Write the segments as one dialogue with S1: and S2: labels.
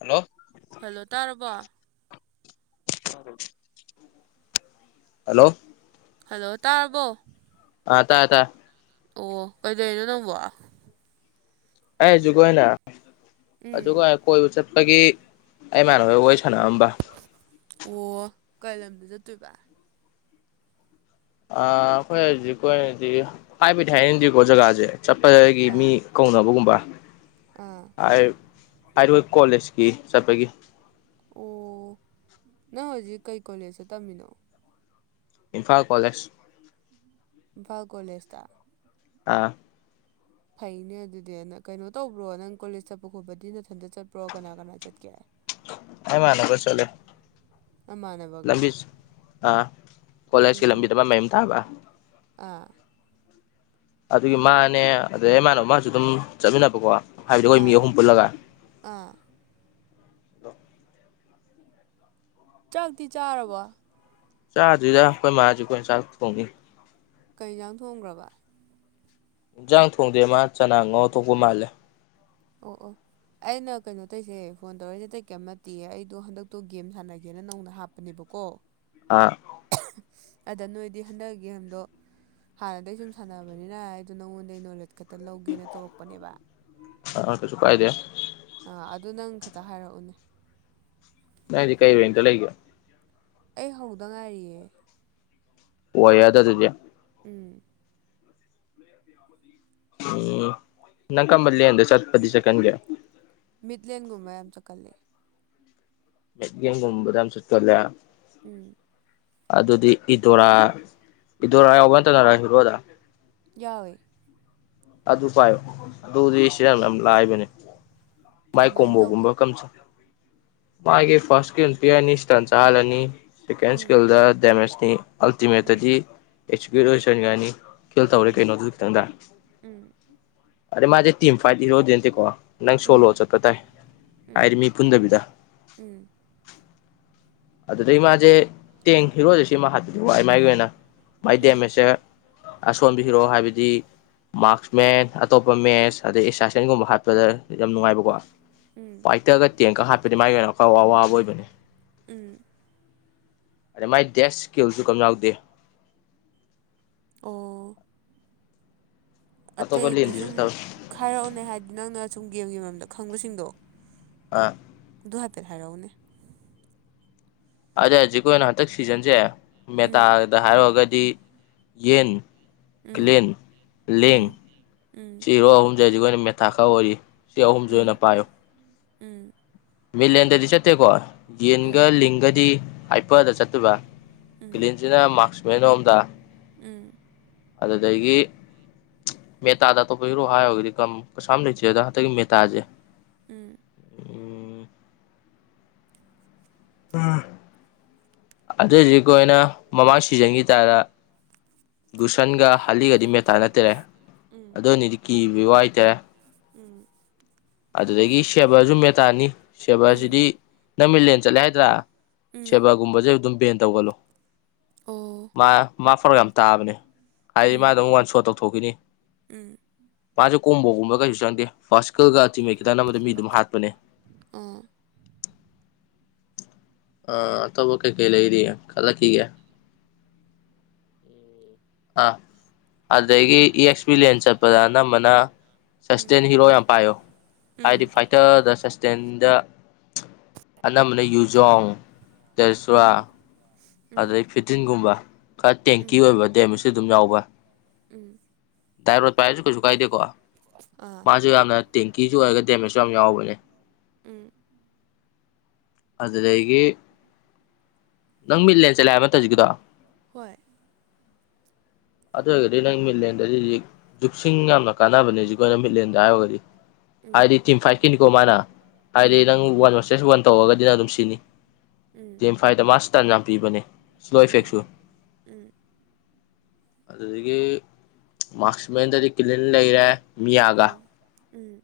S1: Hello
S2: hello ꯇꯥꯔꯕꯣ꯫
S1: Hello
S2: hello ꯇꯥꯔꯕꯣ꯫
S1: ꯑ ꯇꯥꯏ ꯑ ꯇꯥꯏ
S2: ꯑꯣ ꯀꯩꯗꯧꯅꯣ ꯅꯪꯕꯣ꯫
S1: ꯑꯦꯖꯒꯣꯏꯅ
S2: ꯎꯝ
S1: ꯑꯗꯨꯒꯥ ꯀꯣꯏꯕ ꯆꯠꯄꯒꯤ ꯑꯩꯃꯥꯟꯅꯕꯣꯏ ꯋꯥꯔꯤ ꯁꯥꯟꯅꯔꯝꯕ꯫
S2: ꯑꯣ ꯀꯩ ꯂꯝꯗ ꯆꯠꯇꯨꯏꯕ꯫
S1: ꯑ ꯑꯈꯣꯏ ꯍꯧꯖꯤꯛꯀꯤ ꯑꯣꯏꯅꯗꯤ ꯍꯥꯏꯕꯗꯤ ꯍꯥꯏꯅꯤꯡꯗꯦꯀꯣ ꯖꯒꯥꯖꯦ ꯆꯠꯄꯗꯒꯤ ꯃꯤ
S2: ꯑꯥ
S1: ꯀꯧꯅꯕꯒꯨꯝꯕ
S2: ꯑꯥ
S1: ꯍꯥꯏꯔꯣꯏ ꯀꯣꯂꯦꯖꯀꯤ ꯆꯠꯄꯒꯤ
S2: ꯑꯣ ꯅꯪ ꯍꯧꯖꯤꯛ ꯀꯩ ꯀꯣꯂꯦꯖꯇ ꯇꯝꯃꯤꯅꯣ
S1: ꯏꯝꯐꯥꯜ ꯀꯣꯂꯦꯖ꯫
S2: ꯏꯝꯐꯥꯜ ꯀꯣꯂꯦꯁꯗ꯫
S1: ꯑꯥ
S2: ꯐꯩꯅꯦ ꯑꯗꯨꯗꯤ ꯅꯪ ꯀꯩꯅꯣ ꯇꯧꯕ꯭ꯔꯣ ꯅꯪ ꯀꯣꯂꯦꯖ ꯆꯠꯄ ꯈꯣꯠꯄꯗꯤ ꯅꯊꯟꯇ ꯆꯠꯄ꯭ꯔꯣ ꯀꯅꯥ ꯀꯅꯥ ꯆꯠꯀꯦ꯫
S1: ꯑꯃꯥꯟꯅꯕ ꯆꯂꯦ
S2: ꯑꯃꯟꯅꯕ
S1: ꯂꯝꯕꯤ ꯑꯥ ꯀꯣꯂꯦꯖꯀꯤ
S2: ꯎꯝ
S1: ꯂꯝꯕꯤꯗ ꯃ ꯃꯌꯨꯝ ꯇꯥꯕ
S2: ꯑꯥ
S1: ꯑꯗꯨꯒꯤ ꯃꯥꯅꯦ ꯑꯗꯩ ꯃꯥꯅ ꯃꯥꯁꯨ ꯑꯗꯨꯝ ꯆꯠꯃꯤꯟꯅꯕꯀꯣ ꯍꯥꯏꯕꯗꯤ ꯑꯈꯣꯏ ꯃꯤ
S2: ꯑꯥ
S1: ꯑꯍꯨꯝ ꯄꯨꯜꯂꯒ꯫
S2: ꯑꯥ ꯆꯥꯛꯇꯤ ꯆꯥꯔꯕꯣ
S1: ꯆꯥꯗꯨꯗ ꯑꯩꯈꯣꯏ ꯃꯥꯁꯨ ꯑꯩꯈꯣꯏꯅ ꯆꯥꯛ ꯊꯣꯡꯏꯤ
S2: ꯀꯩ ꯖꯥꯡ ꯊꯣꯡꯒ꯭ꯔꯥꯕ꯫
S1: ꯌꯦꯟꯖꯥꯡ ꯊꯣꯡꯗꯦ ꯃꯥ ꯆꯅꯥ ꯉꯧꯔ ꯇꯣꯛꯄ ꯃꯥꯜꯂꯦ꯫
S2: ꯑꯣ ꯑꯣ ꯑꯩꯅ ꯀꯩꯅꯣ ꯇꯧꯁꯦ ꯐꯣꯟ ꯇꯧꯔꯛꯏꯁꯦ ꯇꯩ ꯀꯩꯝ ꯅꯠꯇꯦ ꯑꯩꯗꯣ ꯍꯟꯗꯛꯇꯣ ꯒꯦꯝ ꯁꯥꯟꯅꯒꯦꯅ ꯅꯧꯅ ꯍꯥꯞꯄ ꯅꯦꯕꯀꯣ [inaudible]
S1: ꯑꯥ
S2: ꯑꯗ ꯅꯣꯏꯗꯤ ꯍꯟꯗꯛꯒꯤ ꯍꯟꯗꯣ ꯍꯥꯟꯅꯗꯏꯖꯨꯝ ꯁꯥꯟꯅꯕꯅꯤꯅ ꯑꯩꯗꯣ ꯅꯉꯣꯟꯗꯩ ꯅꯣꯂꯦꯠ ꯈꯛꯇ ꯂꯧꯒꯦꯅ ꯇꯧꯔꯛꯄꯅꯦꯕ꯫
S1: ꯑ ꯀꯩꯁꯨ ꯀꯥꯏꯗꯦ
S2: ꯑꯥ ꯑꯗꯨ ꯅꯪ ꯈꯤꯇ ꯍꯥꯏꯔꯛꯎꯅꯦ꯫
S1: ꯅꯪꯗꯤ ꯀꯩ ꯔꯦꯟꯇ ꯂꯩꯒꯦ꯫
S2: ꯑꯩ ꯍꯧꯗ ꯉꯥꯏꯔꯤꯌꯦ꯫
S1: ꯋꯥ ꯌꯥꯗ ꯑꯗꯨꯗꯤ
S2: ꯎꯝ
S1: ꯎꯝ ꯅꯪ ꯀꯝꯕꯜꯂꯤꯦꯟꯟꯦ ꯆꯠ ꯄꯗꯤ ꯁꯦꯀꯟꯒ
S2: ꯃꯤꯠꯂꯦꯟ ꯨꯃꯏ ꯌꯥꯝ ꯆ ꯀꯜꯂ
S1: ꯃꯠꯒꯨꯝꯕꯗꯝ ꯁꯠꯂ
S2: ꯎꯝ
S1: ꯑꯗꯨꯗꯤ ꯏꯗꯣꯔꯥ ꯏꯗꯣꯔꯥ ꯌꯥꯎꯕ ꯅꯠꯇꯅꯔ ꯍꯤꯔꯣꯗ
S2: ꯌꯥꯎꯋꯦ
S1: ꯑꯗꯨ ꯑꯗꯨ ꯄꯥꯏꯌꯣ ꯑꯗꯨꯗꯁ ꯆꯥꯡ ꯌꯥꯝ ꯂꯥꯏꯕꯅꯦ ꯃꯥꯏ
S2: ꯀꯃꯥꯏꯅ ꯇꯧꯒꯦ
S1: ꯀꯣꯝꯕꯣꯒꯨꯝꯕ ꯀꯝꯁ ꯃꯥꯒꯤ ꯐꯥꯔꯁ ꯏꯁꯀꯜ ꯄꯤꯔꯅꯤ ꯏꯁꯇꯟ ꯆꯥꯍꯜꯂꯅꯤ ꯁꯦꯀꯦꯟ
S2: ꯎꯝ
S1: ꯏꯁꯀꯤꯜꯗ ꯗꯦꯃꯦꯖꯅꯤ
S2: ꯎꯝ
S1: ꯑꯜꯇꯤꯃꯦꯠꯇꯗꯤ ꯑꯦꯛꯖꯤꯀ꯭ꯌꯨꯠ ꯑꯣꯏꯁꯟꯒꯅꯤ ꯐꯦꯜ ꯇꯧꯔꯦ
S2: ꯎꯝ
S1: ꯀꯩꯅꯣꯗꯨ ꯈꯤꯇꯪꯗ
S2: ꯎꯝ
S1: ꯑꯗꯩꯩ ꯃꯥꯖꯤ ꯇꯤꯝ ꯐꯥꯏꯠ ꯍꯔꯣꯗꯤ ꯅꯥꯇꯦ ꯀꯣ ꯅꯪ ꯁꯣꯂꯣ
S2: ꯎꯝ
S1: ꯆꯄ ꯇꯥꯏ ꯑ
S2: ꯎꯝ
S1: ꯃꯤ ꯄꯨꯟꯗꯕꯤꯗ꯫
S2: ꯎꯝ
S1: ꯑꯗꯨꯗꯩ ꯏ ꯃꯥꯁꯦ ꯇꯦꯡ ꯍꯤꯔꯣꯁꯦ ꯁꯤꯃ ꯍꯥꯄꯗꯤ ꯋꯥ ꯃꯥꯥꯏꯒꯤ ꯑꯣꯏꯅ ꯃꯥꯥꯏ
S2: ꯎꯝ
S1: ꯗꯦꯃꯦꯖꯁꯦ ꯑꯁꯣꯟꯕꯤꯔꯣꯑꯣ ꯍꯥꯏꯕꯗꯤ ꯃꯥꯔꯁ ꯃꯦꯟ ꯑꯇꯣꯞꯄ ꯃꯦꯠꯁ ꯑꯗꯩ ꯑꯦꯁꯥꯏꯁꯟꯒꯨꯝꯕ ꯍꯥꯠꯄꯗ ꯌꯥꯝ ꯅꯨꯡꯉꯥꯏꯕꯀꯣ
S2: ꯎꯝ
S1: ꯐꯥꯏꯇꯔꯒ ꯇꯦꯡꯀ ꯍꯥꯞꯄꯗꯤ ꯃꯥꯒꯤ ꯑꯣꯏꯅ ꯑꯋꯥꯕ ꯑꯣꯏꯕꯅꯦ
S2: ꯎꯝ
S1: ꯑꯗꯩ ꯃꯥꯏ ꯗꯦꯁ ꯁ꯭ꯀꯤꯜꯁꯨ ꯀꯝ ꯌꯥꯎꯗꯦ
S2: ꯑꯣ
S1: ꯑꯇꯣꯞꯄ
S2: ꯑꯇꯩꯗꯤ
S1: ꯂꯦꯟꯗꯤꯁꯨ
S2: ꯁꯨꯝ
S1: ꯇꯧꯋꯤ
S2: ꯈꯥꯏꯔꯛꯎꯅꯦ ꯍꯥꯏꯗꯤ ꯅꯪꯅ ꯁꯨꯝ ꯒꯦꯝꯒꯤ ꯃꯔꯝꯗ ꯈꯪꯕꯁꯤꯡꯗꯣ꯫
S1: ꯑꯥ
S2: ꯗꯨ ꯍꯥꯐꯠ ꯍꯥꯏꯔꯛꯎꯅꯦ
S1: ꯑꯗ ꯍꯧꯖꯤꯛ ꯑꯣꯏꯅ ꯍꯟꯗꯛ ꯁꯤꯖꯟꯁꯦ ꯃꯦꯇꯥ
S2: ꯎꯝ
S1: ꯗ ꯍꯥꯏꯔꯨꯔꯒꯗꯤ ꯌꯦꯟ
S2: ꯎꯝ
S1: ꯀ꯭ꯂꯤꯟ ꯂꯦꯡ
S2: ꯎꯝ ꯎꯝ
S1: ꯁꯤꯔꯣ ꯑꯍꯨꯝꯁꯦ ꯍꯧꯁꯤꯛ ꯑꯩꯈꯣꯏ ꯑꯣꯏꯅ ꯃꯦꯊꯥ ꯈꯔ ꯑꯣꯏꯔꯤ ꯁꯤ ꯑꯍꯨꯝꯁꯦ ꯑꯣꯏꯅ
S2: ꯎꯝ
S1: ꯄꯥꯏꯌꯣ꯫
S2: ꯎꯝ
S1: ꯃꯤꯂꯦꯟꯗꯗꯤ ꯆꯠꯇꯦꯀꯣ ꯌꯦꯟꯒ
S2: ꯎꯝ
S1: ꯂꯤꯡꯒꯗꯤ ꯍꯥꯏꯄꯗ ꯆꯠꯇꯕ꯭ꯔꯥ
S2: ꯎꯝ ꯎꯝ
S1: ꯕꯂꯤꯟꯁꯤꯅ ꯃꯥꯛꯁ ꯃꯦꯟꯝꯗ
S2: ꯎꯝ
S1: ꯑꯗꯨꯗꯒꯤ [inaudible] ꯃꯦꯇꯥꯗ ꯑꯇꯣꯞꯄ ꯍꯤꯔꯣ ꯍꯥꯏꯔꯣꯒꯗꯤ ꯀꯩꯁꯥꯝ ꯂꯩꯇꯦ ꯑꯗꯣ ꯍꯟꯗꯛꯀꯤ ꯃꯦꯇꯥꯖꯦ
S2: ꯎꯝ
S1: ꯖꯃꯝꯝ ꯎ ꯑꯗꯨꯏꯖꯤ ꯑꯩꯅ ꯃꯃꯥꯡ ꯁꯤꯖꯟꯈꯤ ꯇꯥꯔ ꯒꯨꯁꯟꯒ ꯍꯂꯤꯒꯗꯤ ꯃꯦꯇꯥ ꯅꯠꯇꯔꯦ ꯑꯗꯨꯅꯤꯗꯤ ꯀꯤꯕ ꯋꯥꯏꯇꯔꯦ
S2: ꯎꯝ꯫
S1: ꯑꯗꯨꯗꯒꯤ ꯁꯦꯕꯁꯨ ꯃꯦꯇꯥꯅꯤ
S2: ꯎꯝ ꯎꯝ
S1: ꯁꯦꯕꯁꯤꯗꯤ ꯅꯪ ꯃꯤꯂꯦꯟ ꯆꯠꯂꯦ ꯍꯥꯏꯗ꯭ꯔꯥ
S2: ꯎꯝ
S1: ꯁꯦꯕꯥꯒꯨꯝꯕꯁꯦ ꯑꯗꯨꯝ ꯕꯦꯟ ꯇꯧꯒꯅꯨ
S2: ꯑꯣ
S1: ꯃꯥ ꯃꯥ ꯈꯔꯥꯌꯥꯝ꯫ ꯇꯥꯕꯅꯦ ꯍꯥꯏꯗꯤ
S2: ꯎꯝ
S1: ꯃꯥꯗ ꯑꯃꯨꯛ ꯋꯥꯟ ꯁꯣ ꯇꯧꯊꯣꯛꯈꯤꯅꯤ
S2: ꯎꯝ
S1: ꯃꯥꯁꯨꯦ ꯀꯣꯝꯕꯒꯨꯝꯕ ꯀꯩꯁꯨ ꯆꯪꯗꯦ ꯐꯥꯔꯁꯀꯜꯒ ꯑꯇꯤꯉꯩ ꯈꯤꯇꯪ ꯅꯝꯕꯗ ꯃꯤ ꯑꯗꯨꯝ ꯍꯥꯠꯄꯅꯦ
S2: ꯑꯥ
S1: ꯑ ꯇꯧꯕꯣ ꯀꯦ ꯀꯦꯂ ꯏꯔꯤ ꯀꯂ ꯀꯒ [inaudible] ꯎꯝ ꯑꯥꯐ ꯑꯗꯒꯤ ꯏ ꯑꯦꯛꯁ ꯂꯤꯟ ꯆꯠꯄꯗ ꯑꯅꯝꯕꯅ
S2: ꯎꯝ
S1: ꯁꯁꯇꯦꯟ ꯍꯤꯔꯣ ꯌꯥꯝ ꯄꯥꯏꯌꯣ ꯍꯥꯏꯗꯤ
S2: ꯎꯝ
S1: ꯐꯥꯏꯇꯔꯗ ꯇꯦꯟꯗ ꯑꯅꯝꯕꯅ ꯌꯨꯖꯣꯡ꯫ ꯇꯦꯁ꯭ꯋꯥ
S2: ꯎꯝ
S1: ꯑꯗꯩ ꯐꯤꯇꯤꯟꯒꯨꯝꯕ ꯈꯔ ꯇꯦꯡꯀꯤ
S2: ꯎꯝ
S1: ꯑꯣꯏꯕ ꯗꯦꯝꯁꯨ ꯑꯗꯨꯝ ꯌꯥꯎꯕ
S2: ꯎꯝ
S1: ꯗꯥꯏꯔꯣ ꯄꯥꯏꯔꯁꯨ ꯀꯩꯁꯨ ꯀꯥꯏꯗꯦꯀꯣ
S2: ꯑꯥ
S1: ꯃꯥꯁꯨ ꯌꯥꯝꯅ ꯀꯤꯁꯨ ꯑꯣꯏꯔꯒ ꯗꯦꯃꯦꯖꯁꯨ ꯌꯥꯝ ꯌꯥꯎꯕꯅꯦ
S2: ꯎꯝ
S1: ꯑꯗꯨꯗꯒꯤ ꯅꯪ ꯃꯤꯠꯂꯦꯟ ꯆꯂꯦꯕ ꯃꯇꯝꯧꯖꯤꯒꯤꯗꯣ
S2: ꯍꯣꯏ
S1: ꯑꯗꯨ ꯑꯣꯏꯔꯒꯗꯤ ꯅꯪ ꯃꯤꯠꯂꯦꯟꯗꯗꯤ ꯍꯧꯖꯤꯛ ꯖꯨꯛꯁꯤꯡ ꯌꯥꯝꯅ ꯀꯥꯟꯅꯕꯅꯦꯖꯤ ꯑꯩꯣꯏꯅ ꯃꯤꯠꯂꯦꯟꯗ ꯍꯥꯏꯔꯒꯗꯤ
S2: ꯎꯝ
S1: ꯍꯥꯏꯗꯤ ꯇꯤꯝ ꯐꯥꯏꯚꯀꯤꯅꯤꯀꯣ ꯃꯥꯅ ꯍꯥꯏꯗꯤ
S2: ꯎꯝ
S1: ꯅꯪ ꯋꯥꯟ ꯇꯦꯁ ꯋꯥꯟ ꯇꯧꯔꯒꯗꯤꯅ ꯑꯗꯨꯝ ꯁꯤꯅꯤ
S2: ꯎꯝ
S1: ꯗꯦꯟꯦꯝ ꯐꯥꯏꯗ ꯃꯥꯔꯁ ꯇꯟ ꯌꯥꯝ ꯄꯤꯕꯅꯦ ꯁ꯭ꯂꯣ
S2: ꯎꯝ
S1: ꯏꯐꯦꯛꯁꯨ
S2: ꯎꯝ
S1: ꯑꯗꯨꯗꯒꯤ ꯃꯥꯛꯁꯃꯦꯟꯗꯗꯤ ꯀꯤꯂꯤꯟ ꯂꯩꯔꯦ ꯃꯤꯌꯥꯒ
S2: ꯎꯝ ꯎꯝ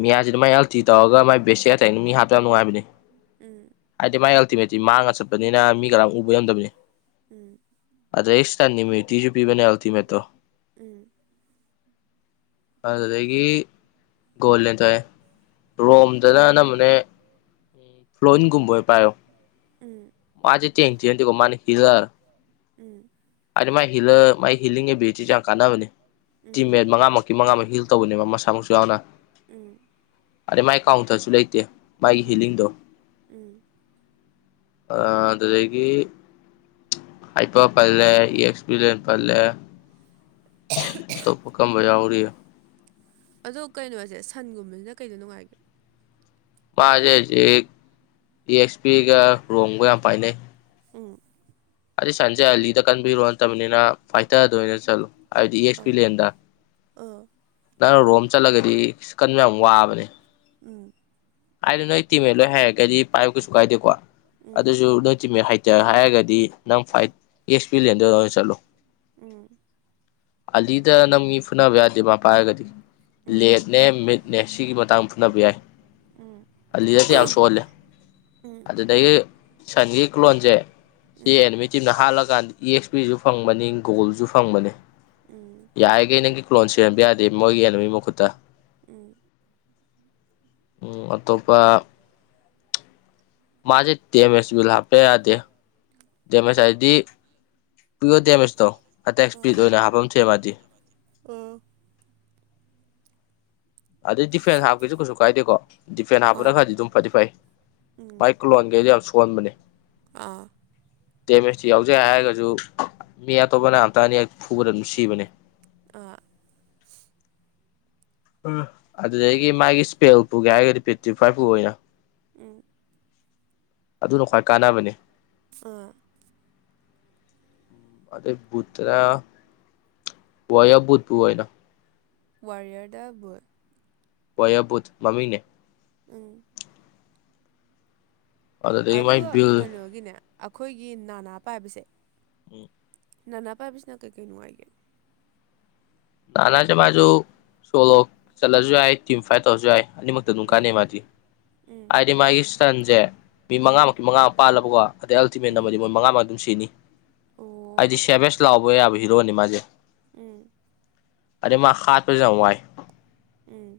S1: ꯃꯤꯌꯥꯁꯤ ꯃꯥꯏ ꯑꯜꯇꯤ ꯇꯧꯔꯒ ꯃꯥꯏ ꯕꯦꯠꯁꯦ ꯑꯇꯥ ꯃꯤ ꯍꯥꯞꯇ ꯌꯥꯝ ꯅꯨꯡꯉꯥꯏꯕꯅꯦ
S2: ꯎꯝ ꯎꯝ
S1: ꯍꯥꯏꯗꯤ ꯃꯥꯏ ꯑꯜꯇꯤꯃꯦꯠꯇꯤ ꯃꯥꯡꯉꯒ ꯆꯠꯄꯅꯤꯅ ꯃꯤ ꯀꯔ ꯎꯕ ꯌꯝꯗꯕꯅꯤ
S2: ꯎꯝ
S1: ꯑꯗ ꯑꯩ ꯏꯁꯇꯟ ꯅꯤꯃꯤ꯭ꯌꯨꯇꯤꯁꯨ ꯄꯤꯕꯅꯦ ꯑꯜꯇꯤꯃꯦꯇꯣ
S2: ꯎꯝ꯫
S1: ꯑꯗꯨꯗꯒꯤ ꯣꯜꯅꯦ ꯇ ꯔꯣꯝ [inaudible] ꯑꯗꯨꯖꯅ ꯑꯅꯝꯕꯅꯦ ꯀꯣꯉꯨꯝꯕ ꯑꯣꯏꯅ ꯄꯥꯏꯌꯣ
S2: ꯎꯝ
S1: ꯃꯥꯗꯤ ꯇꯦꯡ ꯄꯤꯅꯗꯦꯀꯣ ꯃꯥꯗꯤ ꯄꯤꯂꯥꯔ
S2: ꯎꯝ
S1: ꯑꯗꯤ ꯃꯥ ꯍ ꯃꯥꯥꯏ ꯍꯤꯂꯤꯡ ꯑꯦꯕꯤꯂꯤꯇꯤꯤꯁꯦ ꯌꯥꯝ ꯀꯥꯟꯅꯕꯅꯦ
S2: ꯎꯝ
S1: ꯇꯤꯝꯃꯦꯠ ꯃꯉꯥꯃ ꯃꯉꯥ ꯑꯃ ꯍꯤꯜ ꯇꯧꯕꯅꯦꯕ ꯃꯁꯥꯃꯛꯁꯨ ꯌꯥꯎꯅ
S2: ꯎꯝ
S1: ꯑꯗꯩ ꯃꯥꯏ ꯀꯥꯎꯟꯇꯔꯁꯨ ꯂꯩꯇꯦ ꯃꯥꯒꯤ
S2: ꯎꯝ
S1: ꯍꯤꯂꯤꯡꯗꯣ
S2: ꯎꯝ
S1: ꯑꯗꯨꯗꯒꯤ ꯍꯥꯏꯄ ꯄꯜꯂꯦ ꯑꯦꯛꯁꯄꯤꯔꯤꯟ ꯄꯜꯂꯦ ꯇꯕꯨ ꯀꯝ ꯖꯥ ꯎꯔꯤ
S2: ꯑꯗꯣ ꯀꯩꯅꯣꯁꯦ ꯁꯟꯒꯨꯝꯕꯁꯤꯅ ꯀꯩꯗ ꯅꯨꯡꯉꯥꯏꯒꯦ
S1: ꯃꯥꯁꯦ ꯍꯧꯖꯤꯛ ꯇꯗꯤ ꯑꯦꯁꯄꯤꯤꯒ ꯔꯣꯡꯒ ꯌꯥꯝ ꯄꯥꯏꯅꯩ
S2: ꯎꯝ꯫
S1: ꯑꯗꯨ ꯁꯟꯖꯦ ꯑꯂꯤꯗ ꯀꯟꯕꯤꯔꯣ ꯅꯠꯇꯕꯅꯤꯅ ꯐꯥꯏꯊ ꯑꯣꯏꯅ ꯆꯠꯂꯣ ꯍꯥꯏꯕꯗꯤ ꯑꯦꯛꯁ
S2: ꯑ
S1: ꯄꯤꯂꯦꯟꯗ
S2: ꯑꯥ
S1: ꯅꯪ ꯔꯣꯝ ꯆꯠꯂꯒꯗꯤꯀꯟꯕ ꯌꯥꯝ ꯋꯥꯕꯅꯦ
S2: ꯎꯝ
S1: ꯍꯥꯏꯗ ꯅꯣꯏ ꯇꯤꯃꯦꯠ ꯂꯣꯏ ꯍꯥꯏꯔꯒꯗꯤ ꯄꯥꯏꯕ ꯀꯩꯁꯨ ꯀꯥꯏꯗꯦꯀꯣ
S2: ꯎꯝ
S1: ꯑꯗꯨꯁꯨ ꯅꯣꯏ ꯇꯤꯃꯦꯠ ꯍꯥꯏꯦ ꯔ ꯍꯥꯏꯔꯒꯗꯤ ꯅꯪ ꯐꯥꯏꯠ ꯑꯦꯛꯁꯄꯤꯔꯤꯌꯦꯦꯟꯗꯨ ꯑꯣꯏꯅ ꯆꯠꯂꯨ
S2: ꯎꯝ
S1: ꯑꯂꯤꯗ ꯅꯪꯒꯤ ꯐꯨꯅꯕ ꯌꯥꯗꯦ ꯃꯥ ꯄꯥꯏ ꯍꯥꯏꯔꯒꯗꯤ
S2: ꯎꯝ
S1: ꯂꯦꯠꯅꯦ ꯃꯤꯠ ꯅꯦ ꯁꯤꯒꯤ ꯃꯇꯥꯡ ꯐꯨꯅꯕ ꯌꯥꯏ
S2: ꯎꯝ
S1: ꯑꯂꯤꯗꯁꯁꯦ ꯌꯥꯝ ꯁꯣꯜꯂꯦ
S2: ꯎꯝ
S1: ꯑꯗꯨꯗꯒꯤ ꯁꯟꯒ꯭ꯔꯤ ꯀ꯭ꯂꯣꯟꯖꯦ ꯁꯤ
S2: ꯎꯝ
S1: ꯑꯦꯜꯃꯤꯠ ꯇꯤꯝꯅ ꯍꯥꯜꯂꯀꯥꯟꯗ ꯏ ꯑꯦꯛꯁ ꯄ꯭ꯔꯤꯖꯨ ꯐꯪꯕꯅꯤ ꯒꯣꯜꯖꯨ ꯐꯪꯕꯅꯦ
S2: ꯎꯝ
S1: ꯌꯥꯔꯤꯒꯩ ꯅꯪꯒꯤ ꯀ꯭ꯂꯣꯟ ꯁꯤꯍꯟꯕ ꯌꯥꯗꯦ ꯃꯣꯏꯒꯤ ꯑꯦꯅꯃꯤ ꯃꯈꯨꯠꯇ
S2: ꯎꯝ
S1: ꯎꯝ ꯑꯇꯣꯞꯄ ꯃꯥꯖꯦ ꯇꯦꯝ ꯑꯦꯁꯄꯤꯜ ꯍꯥꯞꯄ ꯌꯥꯗꯦ ꯗꯦꯃꯦꯖ ꯍꯥꯏꯕꯗꯤ ꯄꯨꯌꯣ ꯗꯦꯃꯦꯁꯇꯣ ꯑꯇ ꯑꯦꯛꯁꯄꯤꯠ ꯑꯣꯏꯅ ꯍꯥꯞꯄ ꯑꯃ ꯊꯣꯛꯑꯦ ꯃꯥꯗꯤ
S2: ꯑꯣ
S1: ꯑꯗꯩ ꯗꯤꯐꯦꯟ ꯍꯥꯞꯀꯦꯁꯨ ꯀꯩꯁꯨ ꯀꯥꯏꯗꯦꯀꯣ ꯗꯤꯐꯦꯟ
S2: ꯍꯣꯏ
S1: ꯍꯥꯞꯄꯅ ꯈꯔꯗꯤ ꯑꯗꯨꯝ ꯐꯗꯤ ꯐꯩ
S2: ꯎꯝ
S1: ꯃꯥꯏ ꯀ꯭ꯂꯣꯟ ꯒꯩꯗꯣ ꯌꯥꯝ ꯁꯣꯟꯕꯅꯦ
S2: ꯑꯥ
S1: ꯗꯦꯃꯦꯖꯇꯤ ꯌꯥꯎꯖꯩ ꯍꯥꯏꯔꯒꯁꯨ ꯃꯤ ꯑꯇꯣꯞꯄꯅ ꯑꯝꯇ ꯑꯅꯤꯔꯛ ꯐꯨꯕꯗ ꯑꯗꯨꯝ ꯁꯤꯕꯅꯦ
S2: ꯑꯥ
S1: ꯑ ꯑꯗꯨꯗꯒꯤ ꯃꯥꯒꯤ ꯏꯁꯄꯦꯜ ꯄꯨꯒꯦ ꯍꯥꯏꯔꯒꯗꯤ ꯄꯦꯇꯤꯐꯥꯏꯚ ꯄꯨ ꯑꯣꯏꯅ
S2: ꯎꯝ
S1: ꯑꯗꯨꯅ ꯈ꯭ꯋꯥꯏ ꯀꯥꯟꯅꯕꯅꯤ
S2: ꯑꯥ
S1: ꯑꯗꯩ ꯕꯨꯠꯇꯨꯅ ꯋꯥꯌ꯭ꯔ ꯕꯨꯨꯠ ꯄꯨ ꯑꯣꯏꯅ
S2: ꯋꯥꯔꯔꯤꯌ꯭ꯔꯗ ꯕꯨꯠ
S1: ꯋꯥꯔꯤꯌ꯭ꯔ ꯕꯨꯠ ꯃꯃꯤꯡꯅꯦ
S2: ꯎꯝ
S1: ꯑꯗꯨꯗꯒꯤ ꯃꯥꯏ
S2: ꯑꯗꯨꯒ
S1: ꯕꯤꯜ
S2: ꯀꯩꯅꯣꯒꯤꯅꯦ ꯑꯈꯣꯏꯒꯤ ꯅꯅꯥ ꯄꯥꯏꯕꯁꯦ
S1: ꯎꯝ
S2: ꯅꯅꯥ ꯄꯥꯏꯕꯁꯤꯅ ꯀꯩꯀꯩ ꯅꯨꯡꯉꯥꯏꯒꯦ
S1: ꯅꯥꯅꯥ ꯁꯦ ꯃꯥꯖꯨ ꯁꯣꯂꯣ ꯆꯠꯂꯁꯨ ꯌꯥꯏ ꯇꯤꯝ ꯐꯥꯏꯠ ꯇꯧꯔꯁꯨ ꯌꯥꯏ ꯑꯅꯤꯃꯛꯇ ꯑꯗꯨꯝ
S2: ꯎꯝ
S1: ꯀꯥꯟꯅꯩ ꯃꯥꯗꯤ
S2: ꯎꯝ
S1: ꯍꯥꯏꯗꯤ ꯃꯥꯒꯤ ꯁ꯭ꯇꯟꯖꯦ ꯃꯤ
S2: ꯎꯝ
S1: ꯃꯉꯥꯃꯛꯀꯤ ꯃꯉꯥꯃꯛ ꯄꯥꯜꯂꯕꯀꯣ ꯑꯗꯩ ꯑꯜꯇꯤꯃꯦꯠ
S2: ꯎꯝ
S1: ꯅꯝꯃꯗꯤ ꯃꯣꯏ ꯃꯉꯥꯃꯛ ꯑꯗꯨꯝ ꯁꯤꯅꯤ
S2: ꯑꯣ
S1: ꯍꯥꯏꯗꯤ ꯁꯦꯚꯦꯁ ꯄ꯭ꯂꯥꯎꯕ ꯌꯥꯕ ꯍꯤꯔꯣꯅꯦ ꯃꯥꯖꯦ
S2: ꯎꯝ
S1: ꯑꯗꯩ ꯃꯥ ꯍꯥꯠꯄꯖꯨ ꯌꯥꯝ ꯋꯥꯥꯏ
S2: ꯎꯝ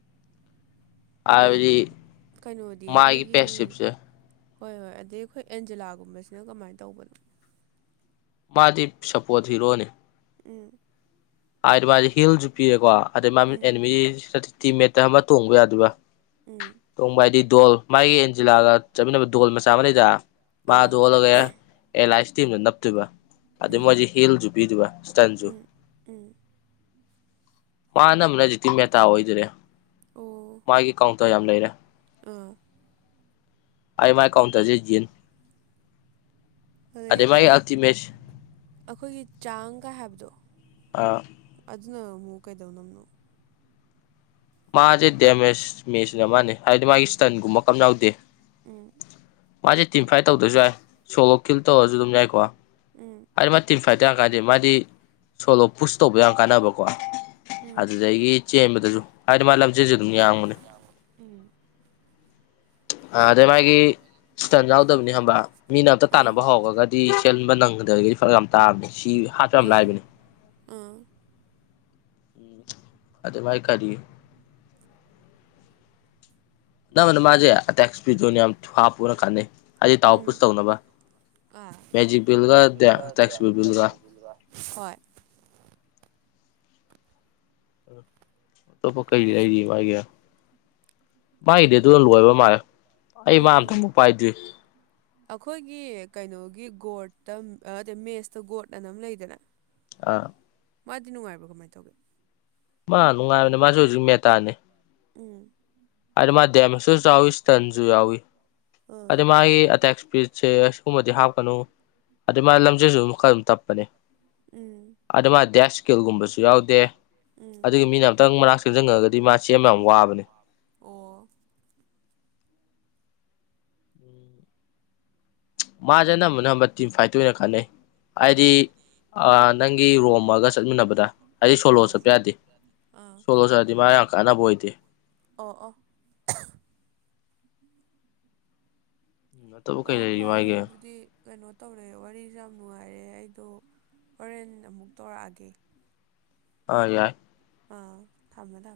S2: ꯑꯗꯒꯤ
S1: ꯍꯥꯏꯕꯗꯤ
S2: ꯀꯩꯅꯣꯗꯤ
S1: ꯃꯥꯒꯤ
S2: ꯑꯈꯣꯏꯒꯤ
S1: ꯄꯦꯁꯤꯞꯁꯦ
S2: ꯍꯣꯏ ꯍꯣꯏ ꯑꯗꯩ ꯑꯈꯣꯏ ꯑꯦꯟꯖꯦꯂꯥꯒꯨꯝꯕꯁꯤꯅ ꯀꯃꯥꯏ ꯇꯧꯕꯅꯣ
S1: ꯃꯥꯗꯤ ꯁꯞꯄꯣꯔꯠ ꯍꯤꯔꯣꯅꯦ
S2: ꯎꯝ
S1: ꯍꯥꯏꯗꯤ ꯃꯥꯗꯤ ꯍꯤꯜꯖꯨ ꯄꯤꯔꯦꯀꯣ ꯑꯗꯩ ꯃꯥ
S2: ꯎꯝ
S1: ꯑꯦꯅꯤꯃꯤ ꯁꯇꯤ ꯇꯤꯝ ꯃꯦꯠꯇ ꯑꯃ ꯇꯣꯡꯕ ꯌꯥꯗꯣꯏꯕ
S2: ꯎꯝ
S1: ꯇꯣꯡꯕ ꯍꯥꯏꯗꯤ ꯗꯣꯜ ꯃꯥꯒꯤ ꯑꯦꯟꯖꯤꯂꯥꯒ ꯆꯠꯃꯤꯟꯅꯕ ꯗꯣꯜ ꯃꯆꯥ ꯑꯃ ꯂꯩꯗ
S2: ꯑꯥ
S1: ꯃꯥꯗꯣ ꯑꯣꯜꯂꯒꯦ ꯑꯦꯂꯥꯏꯁ ꯇꯤꯝꯗ ꯅꯞꯇꯣꯏꯕ ꯑꯗꯨꯏ
S2: ꯎꯝ
S1: ꯃꯣꯏꯖꯨ ꯍꯤꯜꯖꯨ ꯄꯤꯗꯨꯕ ꯏꯁꯇꯟꯖꯨ
S2: ꯎꯝ ꯎꯝ
S1: ꯃꯥꯅꯃꯨꯛ ꯂꯥꯏꯖꯤꯛꯇꯤ ꯃꯦꯇꯥ ꯑꯣꯏꯗꯔꯦ ꯃꯥꯒꯤ ꯀꯥꯎꯟꯠ ꯂꯩꯔꯦ
S2: ꯑ
S1: ꯑꯎ ꯃꯥꯏ ꯀꯥꯎꯟꯇ꯭ꯔꯖꯦ ꯋꯤꯟ
S2: ꯑꯗꯨꯗꯒꯤ
S1: ꯃꯥꯒꯤ
S2: ꯑꯩꯈꯣꯏꯒꯤ
S1: ꯑꯜꯇꯤꯃꯦꯠ
S2: ꯑꯩꯈꯣꯏꯒꯤ ꯆꯥꯡꯀꯥꯏ ꯍꯥꯏꯕꯗꯣ
S1: ꯑꯥ
S2: ꯑꯗꯨꯅ ꯑꯃꯨꯛ ꯀꯩꯗꯧꯅꯕꯅꯣ
S1: ꯃꯥꯖꯦ ꯗꯦꯃꯦꯁ ꯃꯦꯁꯤꯅ ꯑꯃꯅꯦ ꯍꯥꯏꯕꯗꯤ ꯃꯥꯒꯤ ꯏꯁ꯭ꯇꯟꯒꯨꯝꯕ ꯀꯝ ꯌꯥꯎꯗꯦ
S2: ꯎꯝ
S1: ꯃꯥꯖꯦ ꯇꯤꯝ ꯐꯥꯏꯠ ꯇꯧꯗ꯭ꯔꯖꯨ ꯌꯥꯏ ꯁꯣꯂꯣ ꯀꯤꯜ ꯇꯧꯔꯖꯨ ꯑꯗꯨꯝ ꯌꯥꯏꯀꯣ
S2: ꯎꯝ
S1: ꯍꯥꯏꯗꯤ ꯃꯥ ꯇꯤꯟ ꯐꯥꯏꯠꯇ ꯌꯥꯝ ꯀꯥꯟꯅꯗꯦ ꯃꯥꯗꯤ ꯁꯣꯂꯣ ꯄꯨꯁ ꯇꯧꯕ ꯌꯥꯝ ꯀꯥꯟꯅꯕꯀꯣ
S2: ꯎꯝ
S1: ꯑꯗꯨꯗꯒꯤ ꯆꯦꯟꯕꯗꯁꯨ ꯍꯥꯏꯗꯤ ꯃꯥ ꯂꯝꯖꯦꯜꯁꯨ ꯑꯗꯨꯝ ꯌꯥꯡꯕꯅꯦ
S2: ꯎꯝ
S1: [inaudible] ꯑ ꯑꯗꯩ ꯃꯥꯒꯤ ꯏꯁꯇꯟ ꯌꯥꯎꯗꯕꯅꯤ ꯍꯕ ꯃꯤꯅ ꯑꯝꯇ
S2: ꯑꯥ
S1: ꯇꯥꯟꯅꯕ ꯍꯧꯔꯒꯗꯤ ꯗꯤ ꯆꯦꯟꯕ ꯅꯪꯒꯗꯕꯒꯤꯗꯤ ꯐꯔ ꯌꯥꯝ ꯇꯥꯕꯅꯤ ꯁꯤ ꯍꯥꯠꯄ ꯌꯥꯝ
S2: ꯑꯥ
S1: ꯂꯥꯏꯕꯅꯤ
S2: ꯑꯥ
S1: ꯎꯝ ꯑꯗꯨ ꯃꯥꯏ ꯀꯔꯤ ꯅꯝꯕꯅ ꯃꯥꯖꯦ ꯑꯦꯇꯦꯛ ꯑꯦꯁꯄꯤꯠꯇꯨꯅꯦꯝ ꯍꯥꯥꯞ ꯄꯨꯔꯛ ꯀꯥꯟꯅꯩ ꯍꯥꯏꯗꯤ
S2: ꯎꯝ
S1: ꯇꯥꯎꯄꯨꯁ ꯇꯧꯅꯕ
S2: ꯑꯥ
S1: ꯃꯦꯖꯤꯛ ꯕꯤꯜꯒ ꯇꯦꯛꯁ ꯕꯤꯜꯒ
S2: ꯍꯣꯏ
S1: ꯑꯇꯣꯞ ꯀꯩ ꯂꯩꯔꯤ ꯋꯥꯏꯒꯦ ꯃꯥꯒꯤꯗꯤ ꯑꯗꯨ ꯂꯣꯏꯕ ꯃꯥꯜꯂꯦ ꯑꯩ
S2: ꯑꯣ
S1: ꯃꯥ ꯑꯝꯇ ꯄꯥꯏꯗ꯭ꯔꯤ
S2: ꯑꯩꯈꯣꯏꯒꯤ ꯀꯩꯅꯣꯒꯤ ꯒꯣꯔꯠꯇ ꯑꯗ ꯃꯦꯁꯇ ꯒꯣꯔꯠ ꯑꯅꯝ ꯂꯩꯗꯅ
S1: ꯑꯥ
S2: ꯃꯥꯗꯤ ꯅꯨꯡꯉꯥꯏꯕ꯭ꯔꯣ ꯀꯃꯥꯏꯅ ꯇꯧꯒꯦ
S1: ꯃꯥ ꯅꯨꯡꯉꯥꯏꯕꯅꯦ ꯃꯥꯁꯨ ꯍꯧꯖꯤꯛ ꯃꯦꯇꯥꯅꯤ
S2: ꯎꯝ
S1: ꯑꯗ ꯃꯥ ꯗꯦꯃꯦꯁꯠꯁꯨ ꯌꯥꯎꯋꯤ ꯏꯁ꯭ꯇꯟꯁꯨ ꯌꯥꯎꯋꯤ ꯑꯗ
S2: ꯎꯝ
S1: ꯃꯥꯒꯤ ꯑ ꯑꯦꯛꯁꯄꯤ ꯁꯦ ꯁꯤꯒꯨꯝꯕꯗꯤ ꯍꯥꯞꯀꯅꯨ ꯑꯗꯨꯗꯩ ꯃꯥ ꯂꯝꯖꯦꯜꯁꯨ ꯈꯔ ꯑꯗꯨꯝ ꯇꯞꯄꯅꯦ
S2: ꯎꯝ
S1: ꯑꯗꯨ ꯃꯥ ꯗꯦꯁꯀꯤ ꯎꯒꯨꯝꯕꯁꯨ ꯌꯥꯎꯗꯦ
S2: ꯎꯝ
S1: ꯑꯗꯨꯒꯤ ꯃꯤꯅ ꯑꯝꯇꯪ ꯃꯛ ꯁꯦꯝꯁꯤꯟꯉꯒꯗꯤ ꯃꯥ ꯆꯦꯟꯕ ꯌꯥꯝ ꯋꯥꯕꯅꯦ
S2: ꯑꯣ
S1: [inaudible] ꯃꯥꯁꯦ ꯑꯅꯝꯕꯅ ꯑꯃ ꯇꯤꯝ ꯐꯥꯏꯠꯇ ꯑꯣꯏꯅ ꯈꯠꯅꯩ ꯍꯥꯏꯗꯤ
S2: ꯑꯥ
S1: ꯅꯪꯒꯤ ꯔꯣꯝꯃꯒ ꯆꯠꯃꯤꯟꯅꯕꯗ ꯍꯥꯏꯗꯤ ꯁꯣꯂꯣ
S2: ꯑꯥ
S1: ꯆꯠꯄ ꯌꯥꯗꯦ
S2: ꯑꯥ
S1: ꯁꯣꯂꯣ ꯆꯗꯤ ꯃꯥ ꯀꯥꯟꯅꯕꯑꯣꯏ
S2: ꯑꯣ ꯑꯣꯥ
S1: ꯅꯠꯇꯕ ꯀꯩ
S2: ꯑꯣ
S1: ꯂꯩꯔꯤ
S2: ꯐꯔꯦ
S1: ꯃꯥꯒꯤ
S2: ꯑꯗꯨꯗꯤ ꯀꯩꯅꯣ ꯇꯧꯔꯦ ꯋꯥꯔꯤꯁꯨꯦ ꯌꯥꯝ ꯅꯨꯡꯉꯥꯏꯔꯦ ꯑꯩꯗꯣ ꯍꯣꯔꯦꯟ ꯑꯃꯨꯛ ꯇꯧꯔꯛꯑꯒꯦ
S1: ꯑ ꯌꯥꯏ
S2: ꯑꯥ ꯊꯝꯃꯦ ꯊꯝꯃꯦ